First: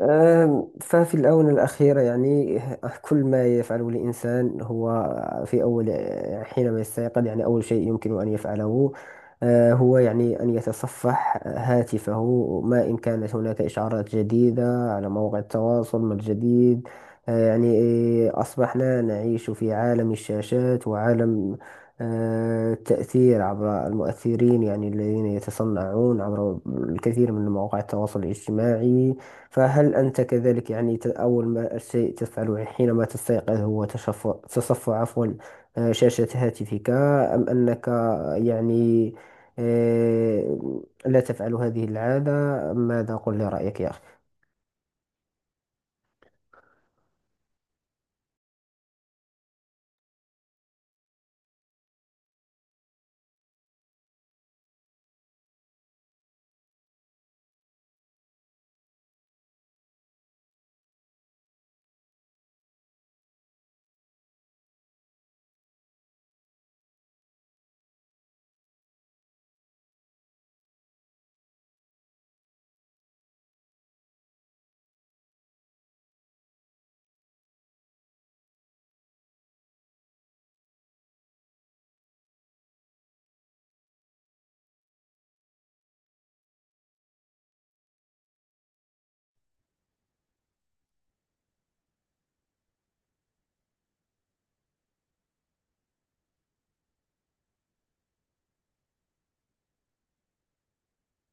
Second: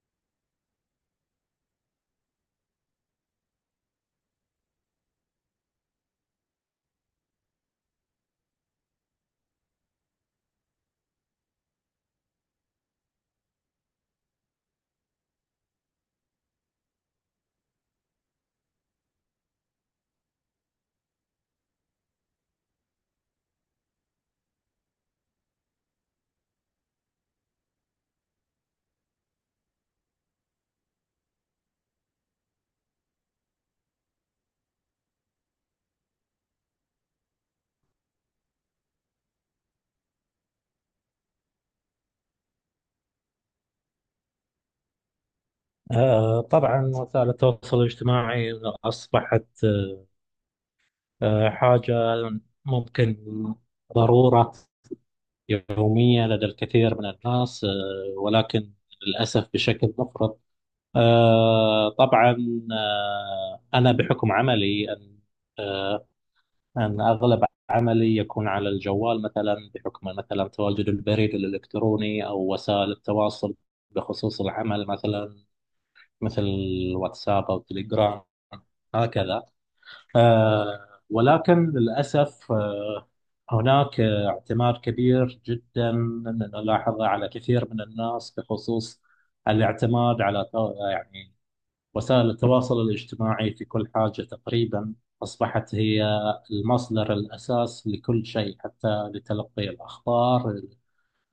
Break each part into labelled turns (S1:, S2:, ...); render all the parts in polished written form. S1: ففي الآونة الأخيرة يعني كل ما يفعله الإنسان هو في أول حينما يستيقظ يعني أول شيء يمكن أن يفعله، هو يعني أن يتصفح هاتفه ما إن كانت هناك إشعارات جديدة على مواقع التواصل ما الجديد. يعني إيه، أصبحنا نعيش في عالم الشاشات وعالم التأثير عبر المؤثرين يعني الذين يتصنعون عبر الكثير من مواقع التواصل الاجتماعي. فهل أنت كذلك يعني أول ما شيء تفعله حينما تستيقظ هو تشفع تصفع عفوا شاشة هاتفك، أم أنك يعني آه، لا تفعل هذه العادة؟ ماذا؟ قل لي رأيك يا
S2: طبعا وسائل التواصل الاجتماعي أصبحت حاجة ممكن ضرورة يومية لدى الكثير من الناس، ولكن للأسف بشكل مفرط. آه، طبعا آه، أنا بحكم عملي أن آه، أن أغلب عملي يكون على الجوال مثلا، بحكم مثلا تواجد البريد الإلكتروني أو وسائل التواصل بخصوص العمل، مثلا مثل الواتساب أو تليجرام هكذا. ولكن للأسف هناك اعتماد كبير جدا نلاحظه على كثير من الناس، بخصوص الاعتماد على يعني وسائل التواصل الاجتماعي في كل حاجة تقريبا. أصبحت هي المصدر الأساس لكل شيء، حتى لتلقي الأخبار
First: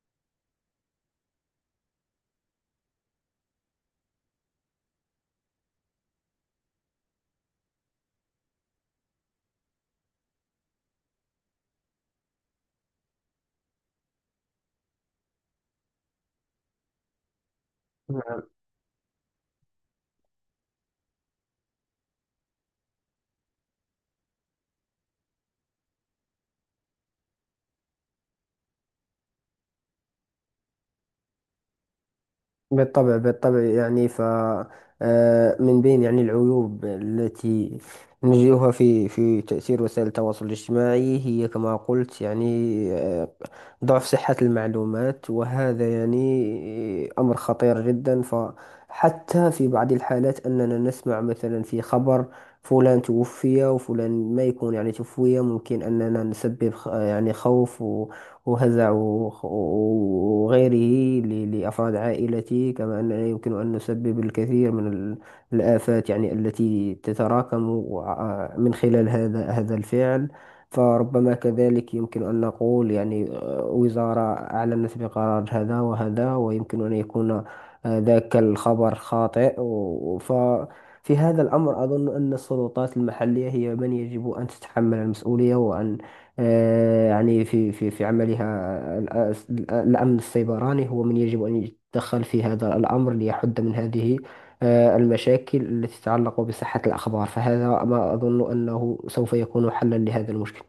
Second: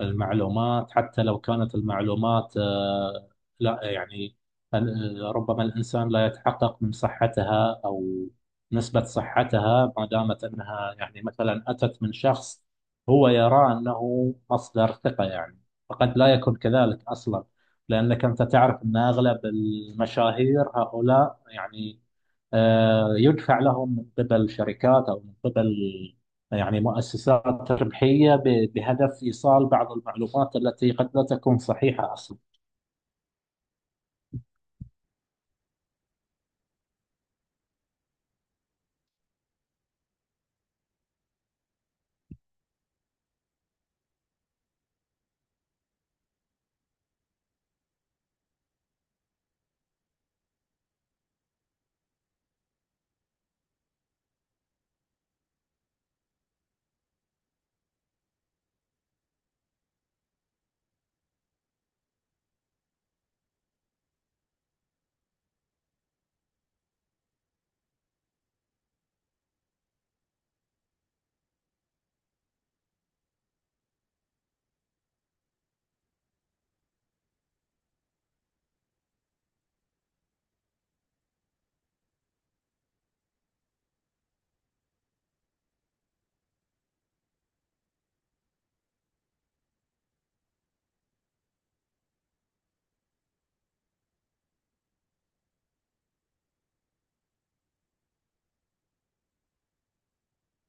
S2: المعلومات، حتى لو كانت المعلومات لا يعني ربما الإنسان لا يتحقق من صحتها أو نسبة صحتها، ما دامت أنها يعني مثلا أتت من شخص هو يرى أنه مصدر ثقة يعني، فقد لا يكون كذلك أصلا. لأنك
S1: أخي.
S2: أنت تعرف أن أغلب المشاهير هؤلاء يعني يدفع لهم من قبل شركات أو من قبل يعني مؤسسات ربحية، بهدف إيصال بعض المعلومات التي قد لا تكون صحيحة أصلا.
S1: بالطبع بالطبع يعني ف من بين يعني العيوب التي نجدها في تأثير وسائل التواصل الاجتماعي هي كما قلت يعني، آه، ضعف صحة المعلومات، وهذا يعني أمر خطير جدا، فحتى في بعض الحالات أننا نسمع مثلا في خبر فلان توفي وفلان ما يكون يعني توفي، ممكن أننا نسبب يعني خوف وهزع وغيره لأفراد عائلتي، كما أننا يمكن أن نسبب الكثير من الآفات يعني التي تتراكم من خلال هذا الفعل. فربما كذلك يمكن أن نقول يعني وزارة أعلنت بقرار هذا وهذا، ويمكن أن يكون ذاك الخبر خاطئ ف في هذا الأمر أظن أن السلطات المحلية هي من يجب أن تتحمل المسؤولية، وأن يعني في في عملها، الأمن السيبراني هو من يجب أن يتدخل في هذا الأمر ليحد من هذه المشاكل التي تتعلق بصحة الأخبار. فهذا ما أظن أنه سوف يكون حلا لهذا المشكل.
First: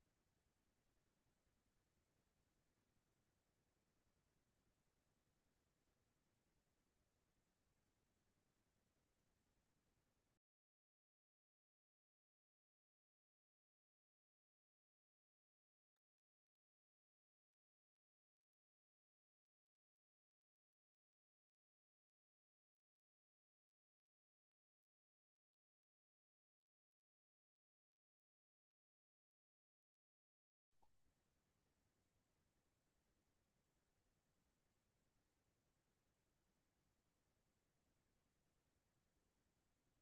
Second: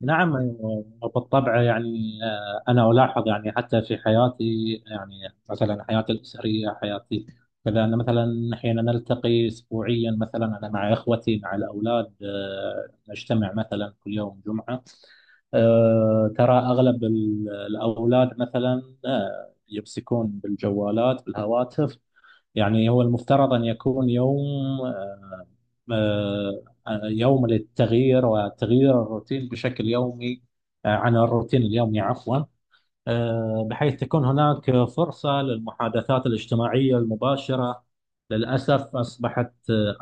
S2: نعم، أيوة. بالطبع يعني، أنا ألاحظ يعني حتى في حياتي، يعني مثلا حياتي الأسرية، حياتي كذا. أنا مثلا حين نلتقي أسبوعيا، مثلا أنا مع إخوتي مع الأولاد، نجتمع مثلا كل يوم جمعة. ترى أغلب الأولاد مثلا يمسكون بالجوالات بالهواتف. يعني هو المفترض أن يكون يوم يوم للتغيير وتغيير الروتين بشكل يومي، عن الروتين اليومي، عفوا، بحيث تكون هناك فرصة للمحادثات الاجتماعية المباشرة. للأسف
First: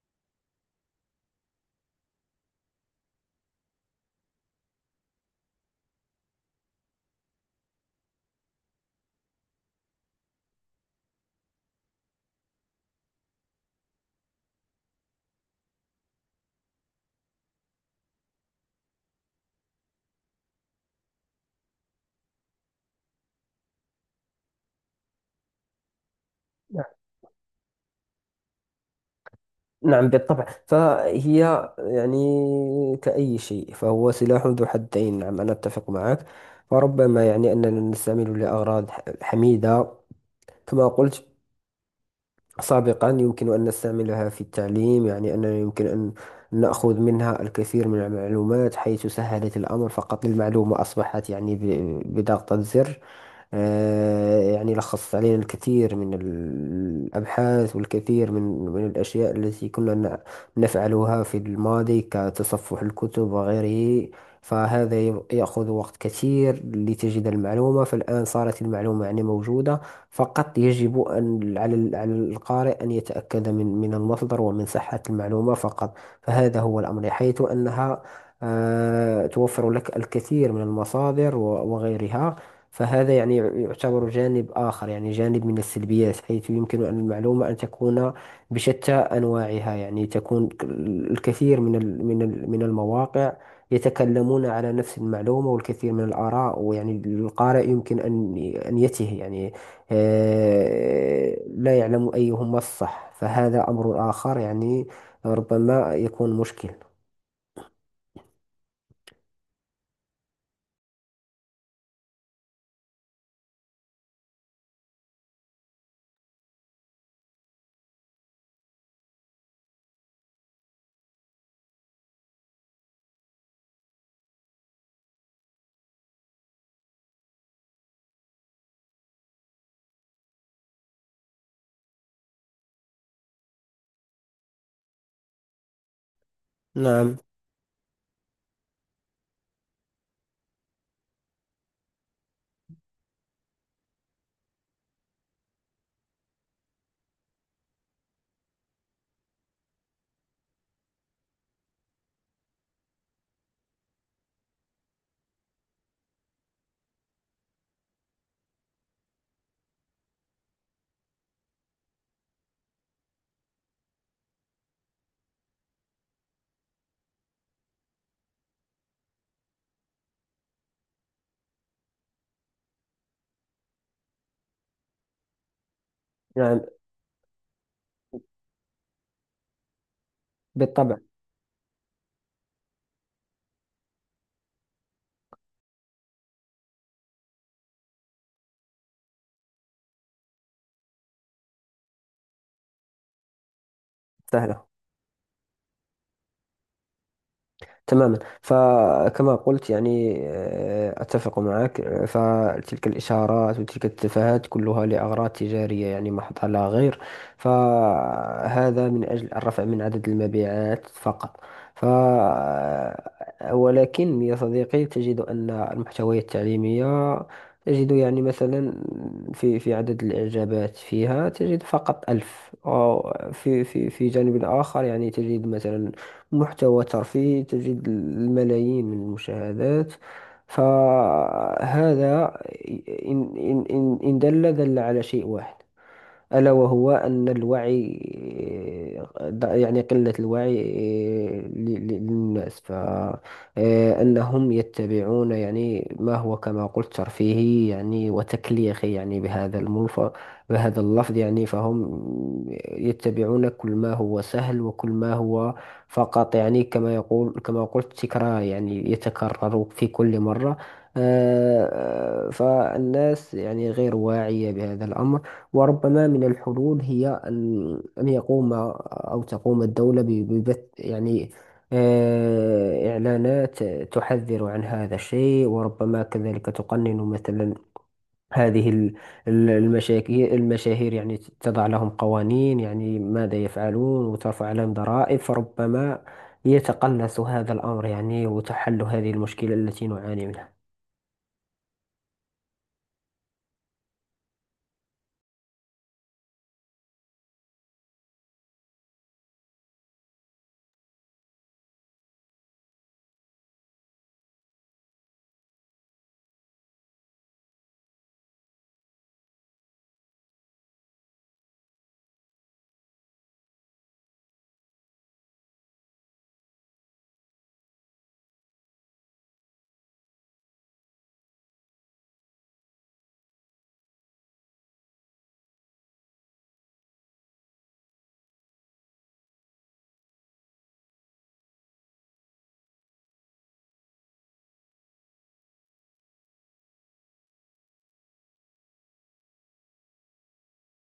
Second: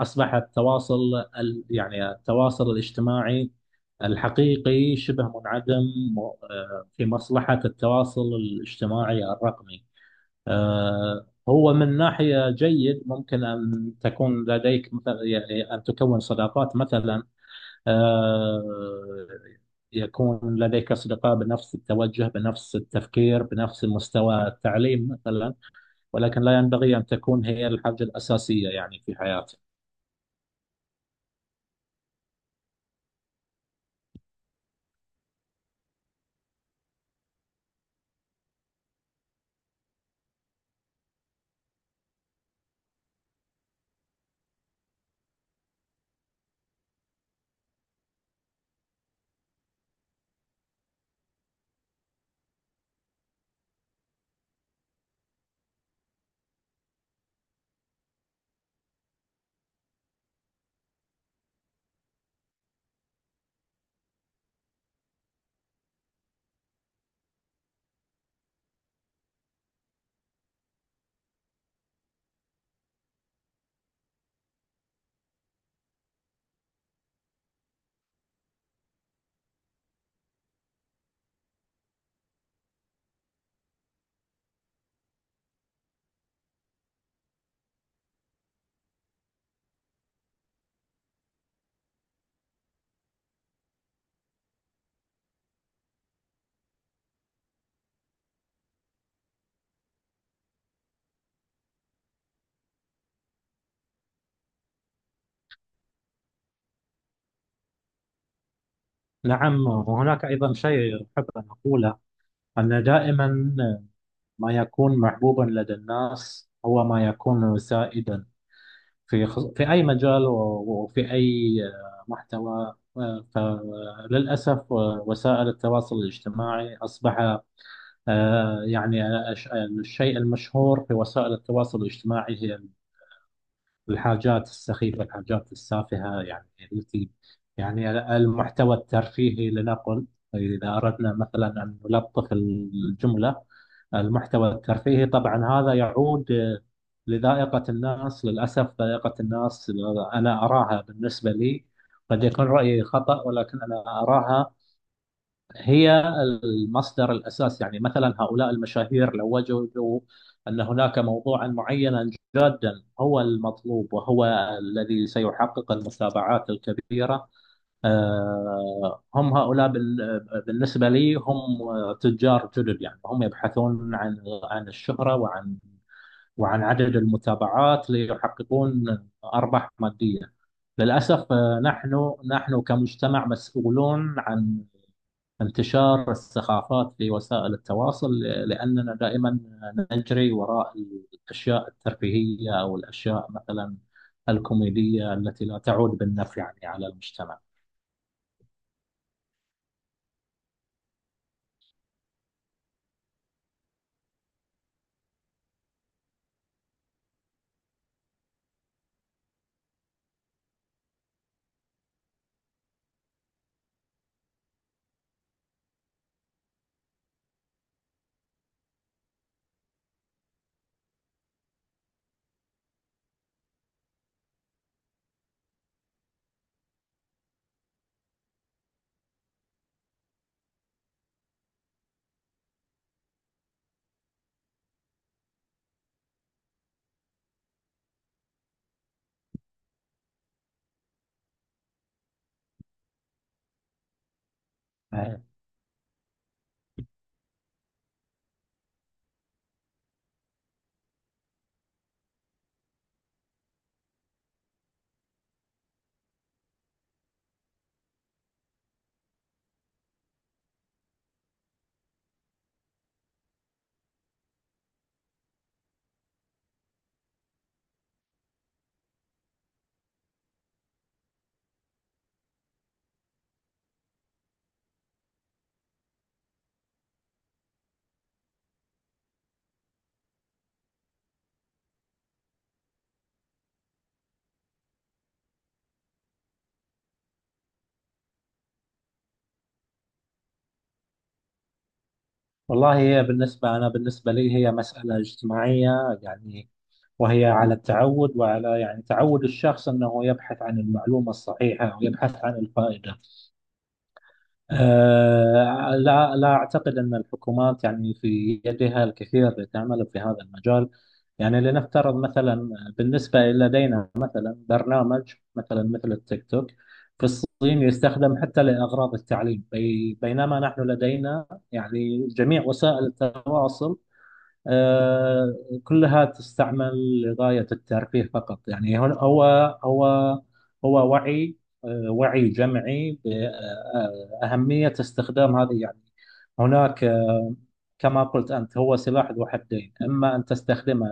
S2: أصبح التواصل يعني التواصل الاجتماعي الحقيقي شبه منعدم في مصلحة التواصل الاجتماعي الرقمي. هو من ناحية جيد، ممكن أن تكون لديك مثلا يعني أن تكون صداقات مثلا، آه، يكون لديك أصدقاء بنفس التوجه، بنفس التفكير، بنفس مستوى التعليم مثلا، ولكن لا ينبغي أن تكون هي الحاجة الأساسية يعني في حياتك.
S1: نعم بالطبع فهي يعني كأي شيء، فهو سلاح ذو حدين. نعم أنا أتفق معك. فربما يعني أننا نستعمله لأغراض حميدة، كما قلت سابقا. يمكن أن نستعملها في التعليم، يعني أننا يمكن أن نأخذ منها الكثير من المعلومات حيث سهلت الأمر، فقط المعلومة أصبحت يعني بضغطة زر. يعني لخصت علينا الكثير من الأبحاث والكثير من من الأشياء التي كنا نفعلها في الماضي كتصفح الكتب وغيره. فهذا يأخذ وقت كثير لتجد المعلومة، فالآن صارت المعلومة يعني موجودة. فقط يجب أن على على القارئ أن يتأكد من من المصدر ومن صحة المعلومة فقط. فهذا هو الأمر، حيث أنها توفر لك الكثير من المصادر وغيرها. فهذا يعني يعتبر جانب آخر، يعني جانب من السلبيات، حيث يمكن أن المعلومة أن تكون بشتى أنواعها، يعني تكون الكثير من من من المواقع يتكلمون على نفس المعلومة والكثير من الآراء، ويعني القارئ يمكن أن أن يتيه يعني، لا يعلم أيهما الصح. فهذا أمر آخر يعني، ربما يكون مشكل.
S2: نعم، وهناك أيضا شيء أحب أن أقوله، أن دائما ما يكون محبوبا لدى الناس هو ما يكون سائدا في في أي مجال وفي أي محتوى. فللأسف وسائل التواصل الاجتماعي أصبح آه، يعني آه، الشيء المشهور في وسائل التواصل الاجتماعي هي الحاجات السخيفة، الحاجات السافهة، يعني التي
S1: نعم.
S2: يعني المحتوى الترفيهي، لنقل إذا أردنا مثلا أن نلطف الجملة، المحتوى الترفيهي. طبعا هذا يعود لذائقة الناس. للأسف ذائقة الناس، أنا أراها بالنسبة لي، قد يكون رأيي خطأ، ولكن أنا أراها هي المصدر الأساس. يعني مثلا هؤلاء المشاهير لو وجدوا أن هناك موضوعا معينا جادا هو المطلوب، وهو الذي سيحقق المتابعات الكبيرة، هم هؤلاء بالنسبة لي هم تجار جدد يعني، هم يبحثون عن عن الشهرة، وعن
S1: نعم.
S2: وعن عدد المتابعات، ليحققون أرباح مادية.
S1: بالطبع.
S2: للأسف نحن كمجتمع مسؤولون عن انتشار الثقافات في وسائل التواصل، لأننا دائما نجري وراء الأشياء الترفيهية، أو الأشياء مثلا
S1: سهلة
S2: الكوميدية، التي لا تعود بالنفع يعني على المجتمع.
S1: تماما. فكما قلت يعني أتفق معك. فتلك الإشارات وتلك التفاهات كلها لأغراض تجارية يعني محضة لا غير. فهذا من أجل الرفع من عدد المبيعات فقط. ف ولكن يا صديقي تجد أن المحتويات التعليمية تجد يعني مثلا في في عدد الإعجابات فيها تجد فقط ألف، أو في في جانب آخر يعني تجد مثلا محتوى ترفيهي تجد الملايين من المشاهدات. فهذا إن دل على شيء واحد، ألا وهو أن الوعي يعني قلة الوعي ل- للناس، فأنهم
S2: آه.
S1: يتبعون يعني ما هو كما قلت ترفيهي يعني وتكليخي يعني بهذا الملف بهذا اللفظ يعني. فهم يتبعون كل ما هو سهل وكل ما هو فقط يعني، كما يقول كما قلت تكرار يعني يتكرر في كل مرة. فالناس يعني غير واعية بهذا الأمر. وربما من الحلول هي أن أن يقوم أو تقوم الدولة ببث يعني إعلانات تحذر عن هذا الشيء، وربما كذلك تقنن مثلا هذه المشاهير يعني، تضع لهم قوانين يعني ماذا يفعلون، وترفع عليهم ضرائب، فربما يتقلص هذا الأمر يعني وتحل هذه المشكلة التي نعاني منها.
S2: والله هي بالنسبة، أنا بالنسبة لي هي مسألة اجتماعية يعني، وهي على التعود، وعلى يعني تعود الشخص أنه يبحث عن المعلومة الصحيحة ويبحث عن الفائدة. لا، لا أعتقد أن الحكومات يعني في يدها الكثير لتعمل في هذا المجال. يعني لنفترض مثلا بالنسبة لدينا مثلا برنامج مثلا مثل التيك توك في الصين، يستخدم حتى لأغراض التعليم، بينما نحن لدينا يعني جميع وسائل التواصل آه، كلها تستعمل لغاية الترفيه فقط. يعني هو هو وعي، وعي جمعي بأهمية استخدام هذه يعني. هناك كما قلت أنت، هو سلاح ذو حدين، إما أن تستخدمه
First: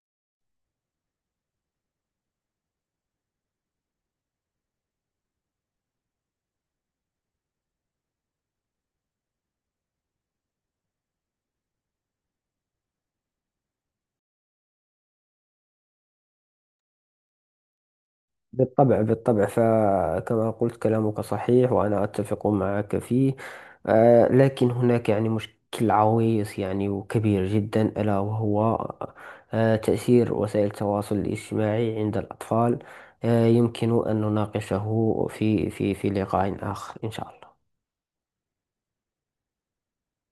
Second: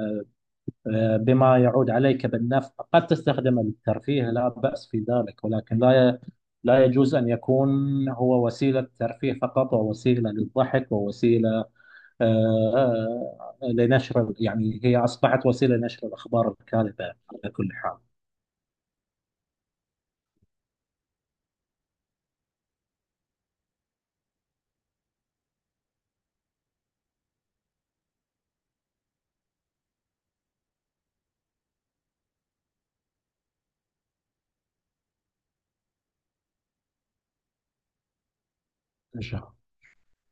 S2: بما يعود عليك بالنفع، قد تستخدمه للترفيه لا بأس في ذلك، ولكن لا يجوز أن يكون هو وسيلة ترفيه فقط، ووسيلة للضحك، ووسيلة آه، لنشر، يعني هي أصبحت وسيلة لنشر الأخبار الكاذبة على كل حال.
S1: بالطبع بالطبع، فكما قلت كلامك صحيح وأنا أتفق معك فيه. لكن هناك يعني مشكل عويص يعني وكبير جدا، ألا وهو تأثير وسائل التواصل الاجتماعي عند الأطفال. يمكن أن نناقشه في في لقاء آخر إن شاء الله.
S2: إن شاء الله.